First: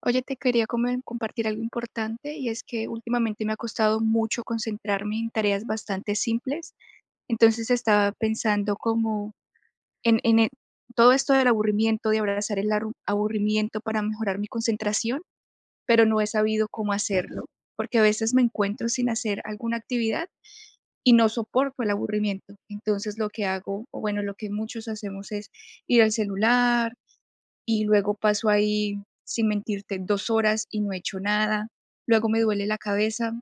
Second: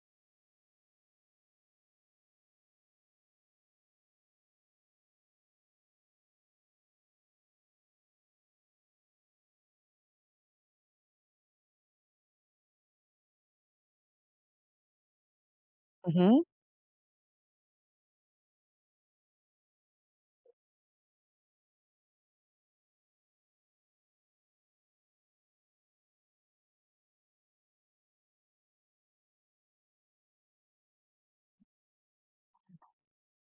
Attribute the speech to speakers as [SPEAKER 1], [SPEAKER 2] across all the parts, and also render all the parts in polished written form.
[SPEAKER 1] Oye, te quería compartir algo importante y es que últimamente me ha costado mucho concentrarme en tareas bastante simples. Entonces estaba pensando como en todo esto del aburrimiento, de abrazar el aburrimiento para mejorar mi concentración, pero no he
[SPEAKER 2] Ujú,
[SPEAKER 1] sabido cómo hacerlo, porque a veces me encuentro sin hacer alguna actividad y no soporto el aburrimiento. Entonces lo que hago, o bueno, lo que muchos hacemos es ir al celular y luego paso ahí, sin mentirte, 2 horas y no he hecho nada. Luego me duele la cabeza,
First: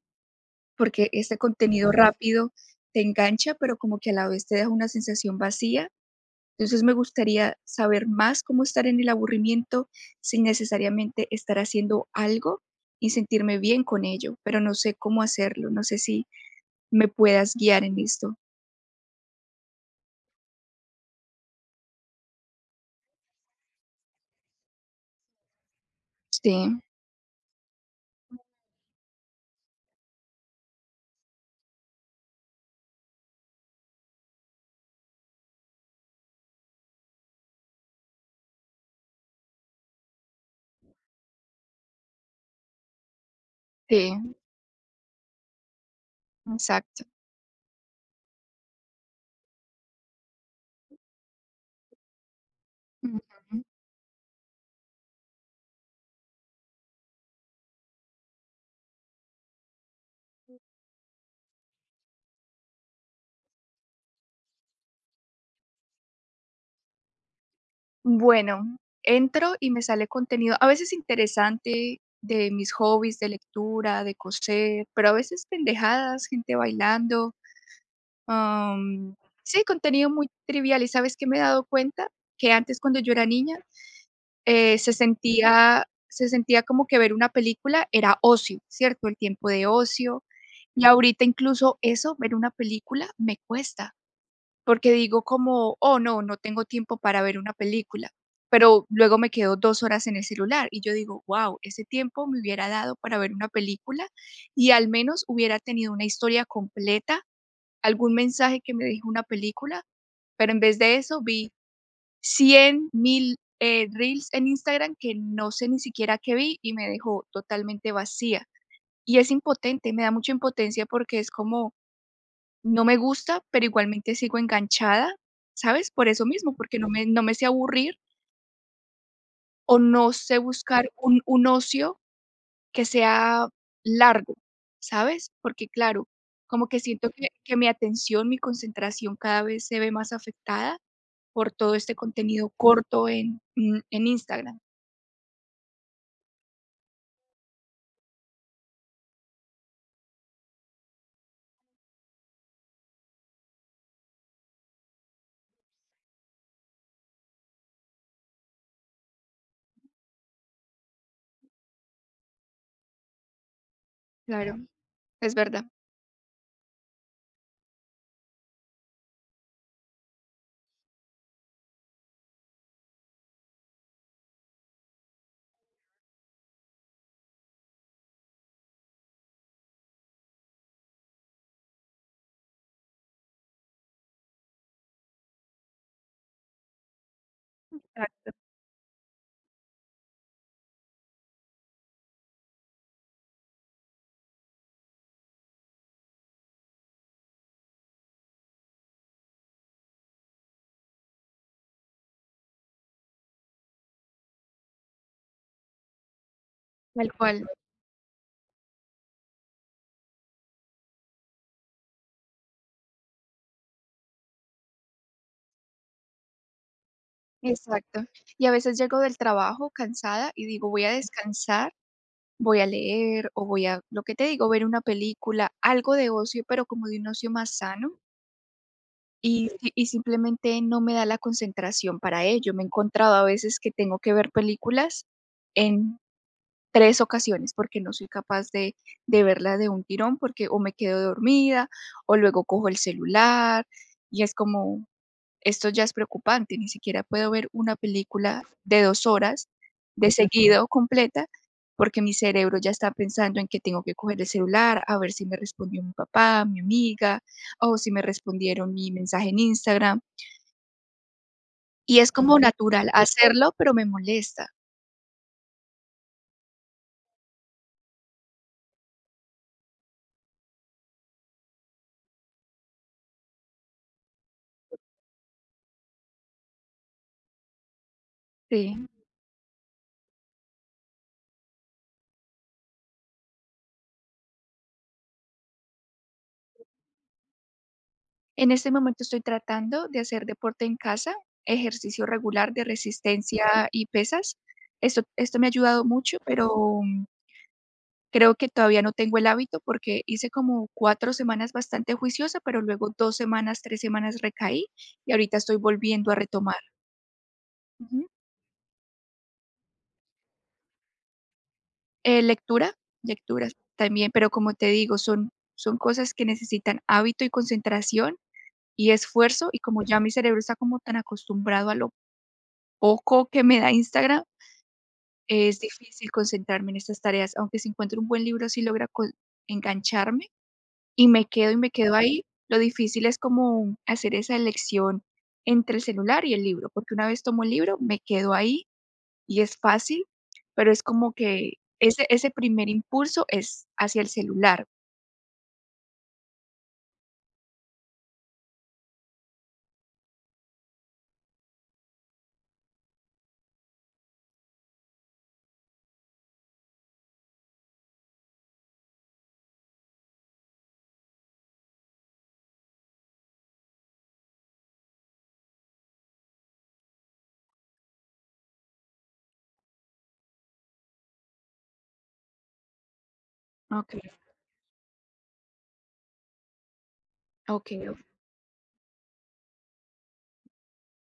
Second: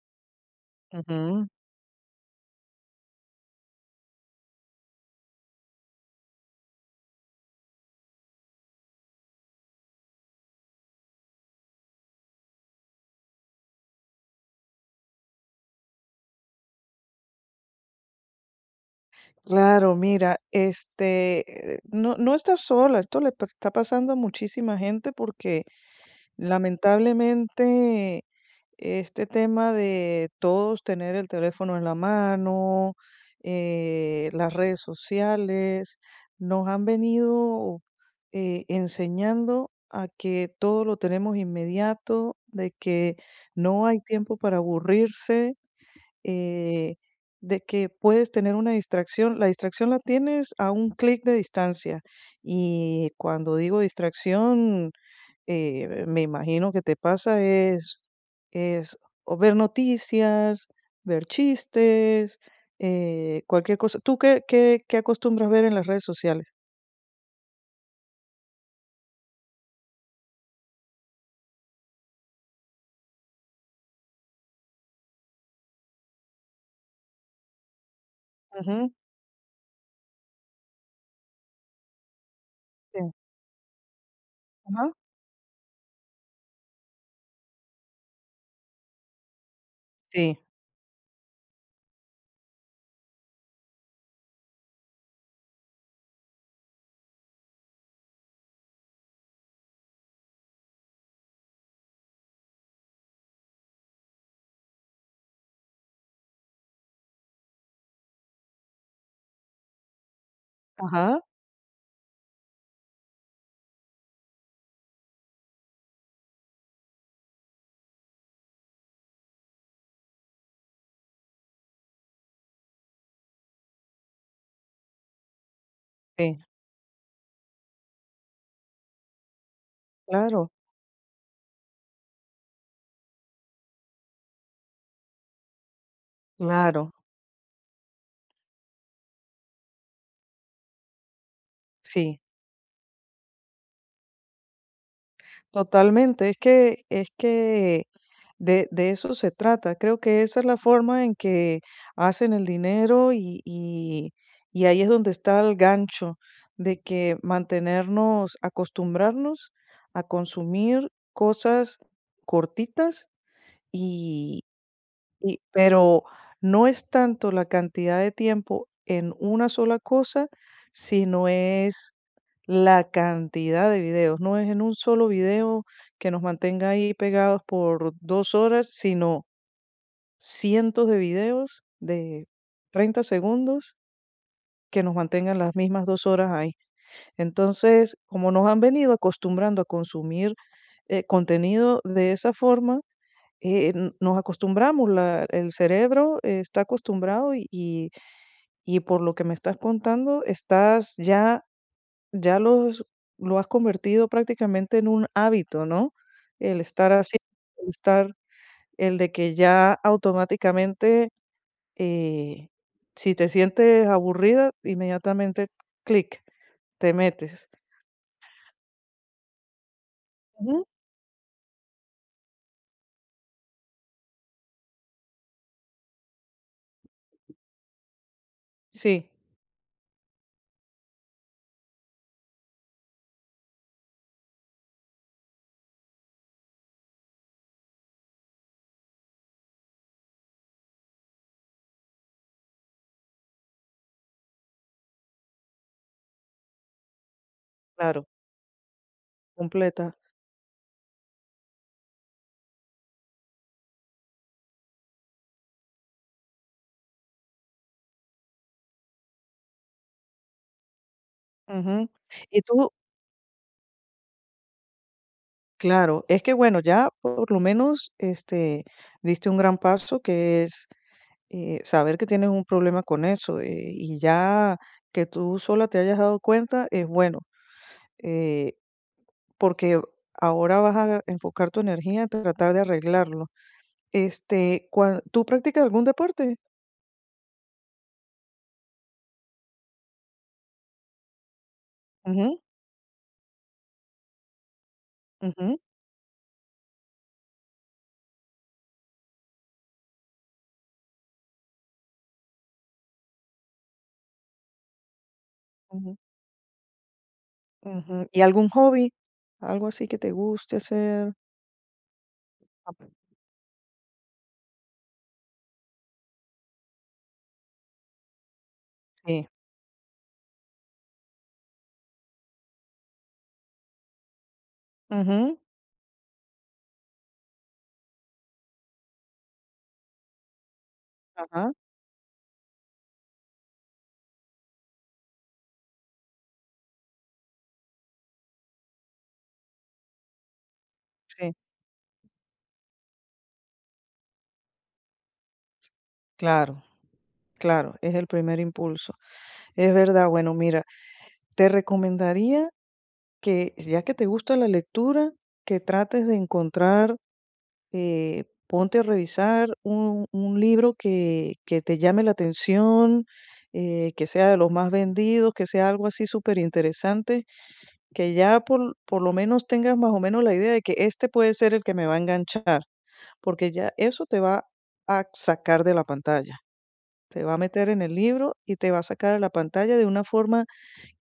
[SPEAKER 1] porque este
[SPEAKER 2] ujú.
[SPEAKER 1] contenido rápido te engancha, pero como que a la vez te deja una sensación vacía. Entonces, me gustaría saber más cómo estar en el aburrimiento sin necesariamente estar haciendo algo y sentirme bien con ello, pero no sé cómo hacerlo. No sé si me puedas guiar en esto.
[SPEAKER 2] Claro, mira, no, no estás sola, está pasando a muchísima gente porque
[SPEAKER 1] Sí,
[SPEAKER 2] lamentablemente este tema de todos tener el teléfono en la mano, las redes sociales, nos han venido enseñando a que todo lo tenemos inmediato, de que no hay
[SPEAKER 1] sí,
[SPEAKER 2] tiempo para aburrirse, eh,
[SPEAKER 1] exacto.
[SPEAKER 2] de que puedes tener una distracción la tienes a un clic de distancia. Y cuando
[SPEAKER 1] Ujú.
[SPEAKER 2] digo distracción, me imagino que te pasa es o ver noticias, ver chistes, cualquier cosa. ¿Tú qué acostumbras ver en las redes sociales?
[SPEAKER 1] Bueno, entro y me sale contenido a veces interesante de mis hobbies de lectura, de coser, pero a veces pendejadas, gente bailando,
[SPEAKER 2] Ujú,
[SPEAKER 1] am, sí, contenido muy trivial. ¿Y sabes qué me he dado cuenta? Que antes cuando yo
[SPEAKER 2] sí,
[SPEAKER 1] era niña, se
[SPEAKER 2] ajá,
[SPEAKER 1] sentía se sentía como que ver una película era ocio, ¿cierto? El tiempo de ocio.
[SPEAKER 2] sí,
[SPEAKER 1] Y ahorita incluso eso, ver una película, me cuesta. Porque digo como: "Oh, no, no tengo tiempo para ver una película", pero luego me quedo 2 horas en el celular, y yo digo: "Guau, ese tiempo me hubiera dado para ver una película, y al menos hubiera tenido una historia completa, algún mensaje que me dejó una película", pero en vez de
[SPEAKER 2] ajá,
[SPEAKER 1] eso vi 100.000, reels en Instagram que no sé ni siquiera qué vi, y me dejó totalmente vacía. Y es impotente, me da mucha impotencia porque es como: no me gusta, pero igualmente sigo enganchada, ¿sabes? Por eso
[SPEAKER 2] sí,
[SPEAKER 1] mismo, porque no me sé aburrir o no sé
[SPEAKER 2] claro,
[SPEAKER 1] buscar un ocio que sea largo, ¿sabes? Porque, claro, como que
[SPEAKER 2] claro,
[SPEAKER 1] siento que mi atención, mi concentración cada vez se ve más afectada por todo este
[SPEAKER 2] sí,
[SPEAKER 1] contenido corto en, en Instagram.
[SPEAKER 2] totalmente. Es que, de eso se trata. Creo que esa es la forma en que hacen el dinero, y ahí es donde está el gancho de que mantenernos, acostumbrarnos a consumir cosas cortitas,
[SPEAKER 1] Claro, es
[SPEAKER 2] y
[SPEAKER 1] verdad.
[SPEAKER 2] pero no es tanto la cantidad de tiempo en una sola cosa, sino es la cantidad de videos. No es en un solo video que nos mantenga ahí pegados por 2 horas, sino cientos de videos de 30 segundos que nos mantengan las mismas 2 horas ahí. Entonces, como
[SPEAKER 1] Claro,
[SPEAKER 2] nos han venido acostumbrando a consumir, contenido de esa forma, n nos acostumbramos, la el cerebro está acostumbrado, y por lo que me estás contando, estás ya los lo has convertido prácticamente en un hábito, ¿no? El estar
[SPEAKER 1] tal
[SPEAKER 2] así,
[SPEAKER 1] cual.
[SPEAKER 2] el estar el de que ya automáticamente, eh, si te sientes aburrida, inmediatamente, clic, te metes.
[SPEAKER 1] Exacto. Y a veces llego del trabajo cansada y
[SPEAKER 2] Ujú.
[SPEAKER 1] digo: "Voy a descansar". Voy a leer o voy a, lo que te digo, ver una película, algo de ocio, pero como de un ocio más sano
[SPEAKER 2] Sí,
[SPEAKER 1] y simplemente no me da la concentración para ello. Me he encontrado a veces que tengo que ver películas en tres ocasiones porque no soy capaz de verla de un tirón porque o me quedo dormida o luego cojo el celular y es como esto ya es preocupante, ni siquiera puedo ver una
[SPEAKER 2] claro,
[SPEAKER 1] película de 2 horas
[SPEAKER 2] completa.
[SPEAKER 1] de seguido completa, porque mi cerebro ya está pensando en que tengo que coger el celular, a ver si me respondió mi papá, mi amiga, o si me respondieron mi mensaje en Instagram.
[SPEAKER 2] Ujú.
[SPEAKER 1] Y es como
[SPEAKER 2] Y tú
[SPEAKER 1] natural hacerlo, pero me molesta.
[SPEAKER 2] Claro, es que bueno, ya por lo menos diste un gran paso que es, saber que tienes un problema con eso, y ya que tú sola te hayas dado cuenta es bueno, eh,
[SPEAKER 1] Sí.
[SPEAKER 2] porque ahora vas a enfocar tu energía en tratar de arreglarlo. ¿Tú practicas algún deporte?
[SPEAKER 1] En este momento estoy tratando de hacer deporte en casa, ejercicio
[SPEAKER 2] Ujú,
[SPEAKER 1] regular de resistencia y pesas. Esto me ha
[SPEAKER 2] ujú,
[SPEAKER 1] ayudado mucho, pero creo que todavía no tengo el hábito porque hice como 4 semanas bastante juiciosa, pero luego 2 semanas, 3 semanas recaí y ahorita estoy
[SPEAKER 2] ujú,
[SPEAKER 1] volviendo a retomar. Ujú.
[SPEAKER 2] ujú. ¿Y algún hobby? Algo así que te guste hacer. Ah,
[SPEAKER 1] Lectura, lecturas también, pero como te digo, son cosas que necesitan hábito y concentración y
[SPEAKER 2] sí.
[SPEAKER 1] esfuerzo, y como ya mi cerebro está como tan acostumbrado a lo poco que me da Instagram,
[SPEAKER 2] Ujú,
[SPEAKER 1] es difícil concentrarme en estas tareas, aunque si encuentro un buen libro, sí logra con engancharme.
[SPEAKER 2] ajá.
[SPEAKER 1] Y me quedo ahí. Lo difícil es como hacer esa elección entre el celular y el libro, porque una vez tomo el libro, me quedo ahí y es fácil, pero es como
[SPEAKER 2] Sí,
[SPEAKER 1] que ese primer impulso es hacia el celular.
[SPEAKER 2] claro, claro, es el primer impulso. Es verdad, bueno, mira, te recomendaría que ya que te gusta la lectura, que trates de encontrar, ponte a revisar un libro que te llame la atención, que sea de los más vendidos, que sea algo así súper interesante, que ya por lo menos tengas más o menos la idea de que este puede ser el que me va a enganchar, porque ya
[SPEAKER 1] Okey.
[SPEAKER 2] eso te va a sacar de la pantalla, te va a meter en
[SPEAKER 1] Okey,
[SPEAKER 2] el
[SPEAKER 1] o
[SPEAKER 2] libro y te va a sacar de la pantalla de una forma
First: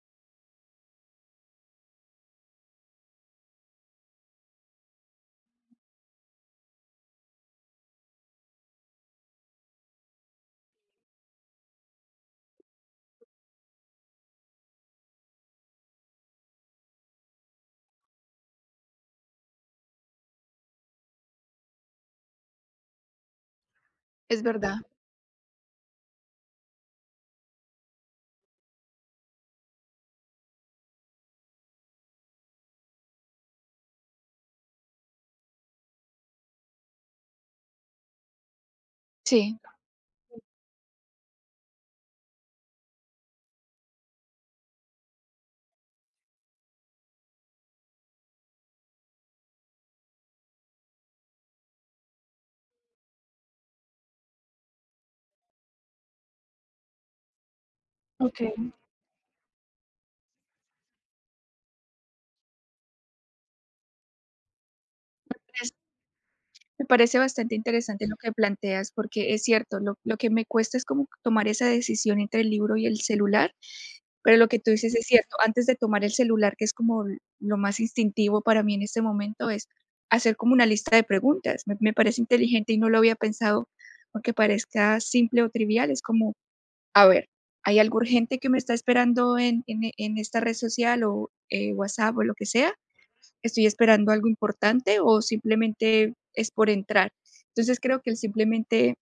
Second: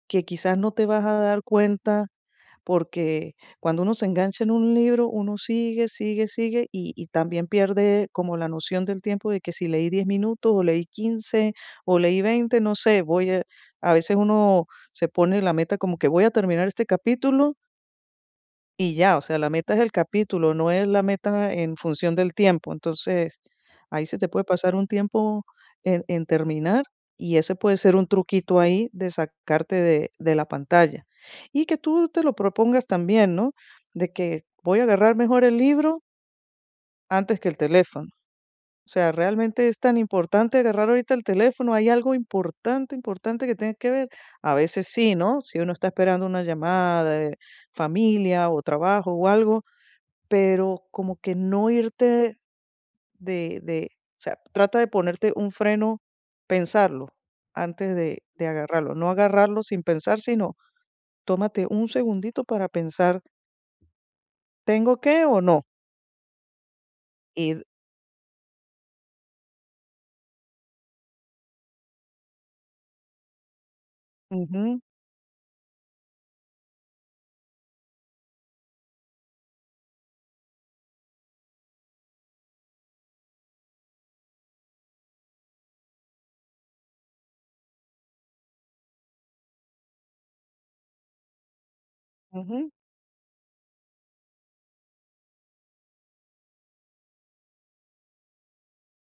[SPEAKER 2] que quizás no te vas a dar cuenta, porque cuando uno se engancha en un libro, uno sigue, sigue, sigue y también pierde como la noción del tiempo de que si leí 10 minutos o leí 15 o leí 20, no sé, a veces uno se pone la meta como que voy a terminar este capítulo y ya, o sea, la meta es el capítulo, no es la meta en función del tiempo. Entonces, ahí se te
[SPEAKER 1] es
[SPEAKER 2] puede pasar
[SPEAKER 1] verdad.
[SPEAKER 2] un tiempo en terminar, y ese puede ser un truquito ahí de sacarte de la pantalla. Y que tú te lo propongas también, ¿no? De que voy a agarrar mejor el libro antes que el teléfono. O sea,
[SPEAKER 1] Sí.
[SPEAKER 2] realmente es tan importante agarrar ahorita el teléfono. Hay algo importante, importante que tiene que ver. A veces sí, ¿no? Si uno está esperando una llamada de familia o trabajo o algo, pero como que no irte de o sea, trata de ponerte un freno, pensarlo antes de
[SPEAKER 1] Okey.
[SPEAKER 2] agarrarlo, no agarrarlo sin pensar, sino tómate un segundito para pensar, ¿tengo que o no?
[SPEAKER 1] Es, me parece bastante
[SPEAKER 2] Y
[SPEAKER 1] interesante lo que planteas, porque es cierto, lo que me cuesta es como tomar esa decisión entre el libro y el celular. Pero lo que tú
[SPEAKER 2] Ujú,
[SPEAKER 1] dices es cierto, antes de tomar el celular, que es como lo más instintivo para mí en este momento, es hacer como una lista de preguntas. Me parece inteligente y no lo había pensado, aunque parezca simple o trivial. Es como, a ver, ¿hay algo urgente que me está esperando en, en esta red social o WhatsApp o lo que
[SPEAKER 2] ujú,
[SPEAKER 1] sea? ¿Estoy esperando algo importante o simplemente es por entrar? Entonces creo que el simplemente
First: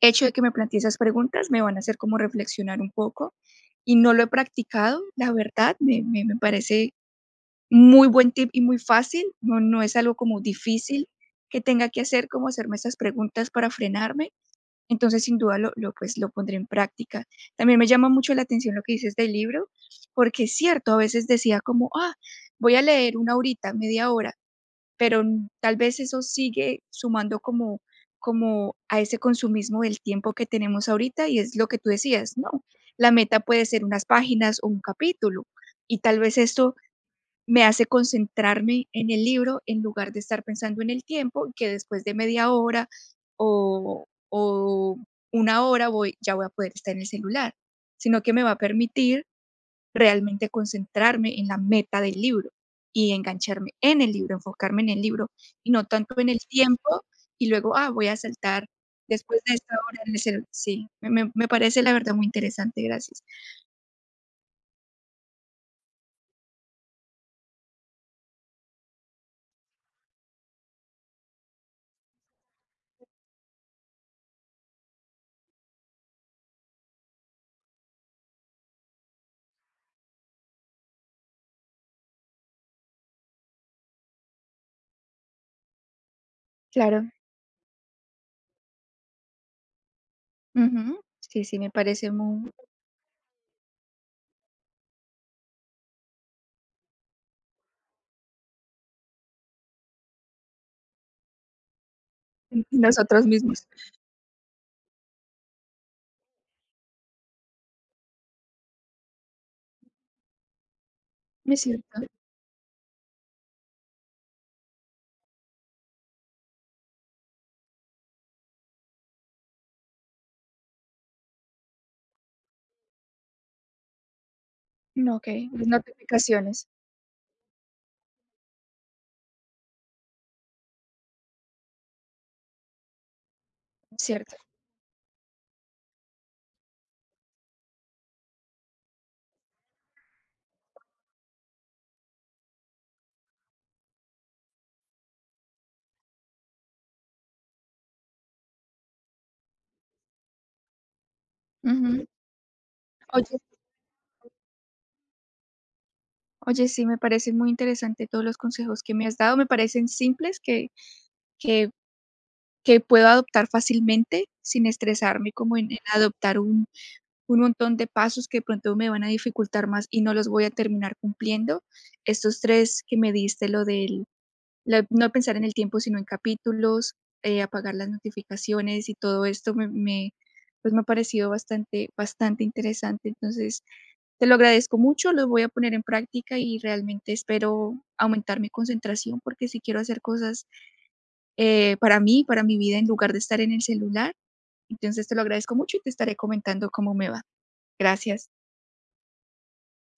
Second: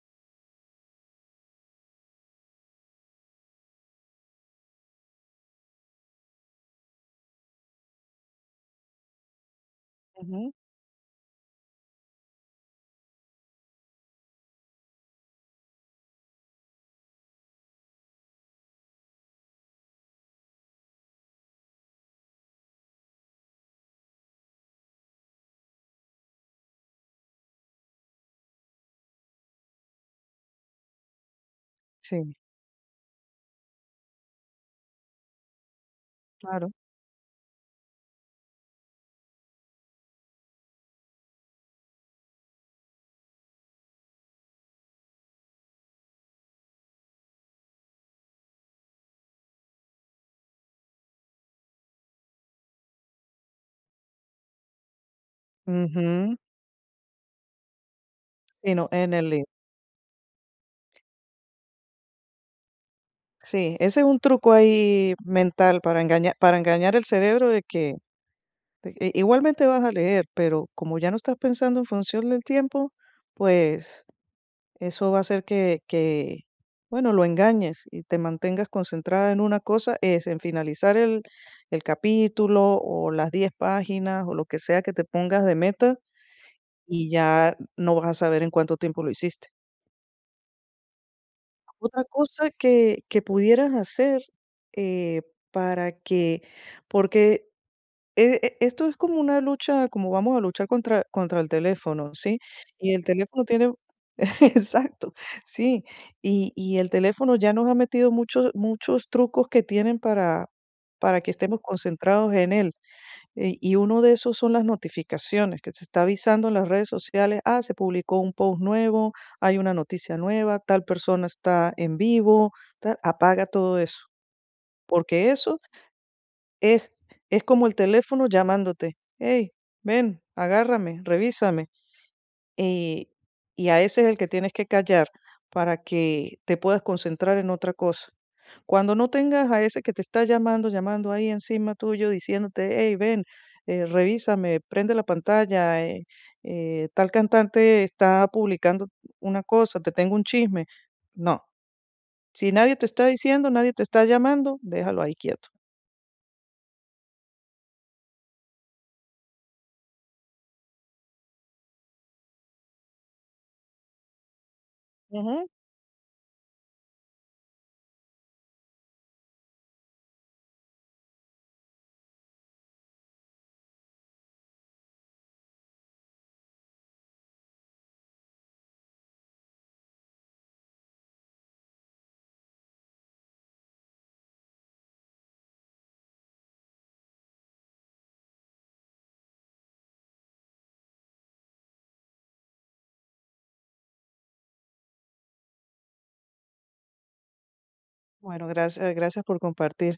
[SPEAKER 1] hecho de que me plantee esas preguntas me van a hacer como reflexionar un poco y no lo he practicado, la verdad, me parece muy buen tip y muy fácil, no es algo como
[SPEAKER 2] ujú,
[SPEAKER 1] difícil que tenga que hacer, como hacerme esas preguntas para frenarme, entonces, sin duda, pues, lo pondré en práctica. También me llama mucho la atención lo que dices del libro, porque es cierto, a veces decía como: "Ah, voy a leer una horita, media hora", pero tal vez eso sigue sumando como a ese consumismo del tiempo que tenemos ahorita y es lo que tú
[SPEAKER 2] sí,
[SPEAKER 1] decías, ¿no? La meta puede ser unas páginas o un capítulo y tal vez
[SPEAKER 2] claro.
[SPEAKER 1] esto me hace concentrarme en el libro en lugar de estar pensando en el tiempo y que después de media hora o una hora voy, ya voy a poder estar en el celular, sino que me va a permitir realmente concentrarme en la meta del libro y engancharme en el libro, enfocarme en el libro y no tanto en
[SPEAKER 2] Ujú,
[SPEAKER 1] el tiempo y luego, ah, voy a saltar
[SPEAKER 2] sí, no, en el
[SPEAKER 1] después
[SPEAKER 2] lío.
[SPEAKER 1] de esta hora en el celu. Sí, me parece la verdad muy interesante, gracias.
[SPEAKER 2] Sí, ese es un truco ahí mental para engañar el cerebro de que igualmente vas a leer, pero como ya no estás pensando en función del tiempo, pues eso va a hacer bueno, lo engañes y te mantengas concentrada en una cosa, es en finalizar el capítulo o las 10 páginas o lo que sea que te pongas de meta, y
[SPEAKER 1] Claro,
[SPEAKER 2] ya no vas a saber en cuánto tiempo lo hiciste.
[SPEAKER 1] ujú, sí, sí, me
[SPEAKER 2] Otra
[SPEAKER 1] parece muy.
[SPEAKER 2] cosa que, pudieras hacer, eh, para que, porque E e esto es como una lucha, como vamos a luchar contra el teléfono, ¿sí? Y el
[SPEAKER 1] Nosotros
[SPEAKER 2] teléfono
[SPEAKER 1] mismos.
[SPEAKER 2] tiene exacto, sí. Y el teléfono ya nos ha metido muchos muchos trucos que tienen para que
[SPEAKER 1] Es
[SPEAKER 2] estemos
[SPEAKER 1] cierto.
[SPEAKER 2] concentrados en él. Y uno de esos son las notificaciones, que se está avisando en las redes sociales, ah, se publicó un post nuevo, hay una noticia nueva, tal persona está en vivo, tal. Apaga todo eso,
[SPEAKER 1] No,
[SPEAKER 2] porque
[SPEAKER 1] okey,
[SPEAKER 2] eso
[SPEAKER 1] las notificaciones,
[SPEAKER 2] es es como el teléfono llamándote: "Hey, ven, agárrame, revísame". Y y a ese es el que
[SPEAKER 1] cierto,
[SPEAKER 2] tienes que callar para que te puedas concentrar en otra cosa. Cuando no tengas a ese que te está llamando, llamando ahí encima tuyo, diciéndote: "Hey, ven, revísame, prende la pantalla, tal cantante está publicando una cosa, te tengo un chisme". No,
[SPEAKER 1] ujú.
[SPEAKER 2] si nadie te está
[SPEAKER 1] Oye
[SPEAKER 2] diciendo, nadie te está llamando, déjalo ahí quieto.
[SPEAKER 1] oye, sí, me parece muy interesante todos los consejos que me has dado, me parecen simples que que puedo adoptar fácilmente, sin estresarme
[SPEAKER 2] Ujú.
[SPEAKER 1] como en adoptar un montón de pasos que de pronto me van a dificultar más y no los voy a terminar cumpliendo. Estos 3 que me diste, lo del la no pensar en el tiempo, sino en capítulos, apagar las notificaciones y todo esto pues, me ha parecido bastante bastante interesante. Entonces, te lo agradezco mucho, los voy a poner en práctica y realmente espero aumentar mi concentración, porque si quiero hacer cosas para mí, para mi vida, en lugar de estar en el celular. Entonces te lo agradezco mucho y te estaré comentando cómo me va. Gracias.
[SPEAKER 2] Bueno, gracias, gracias por compartir.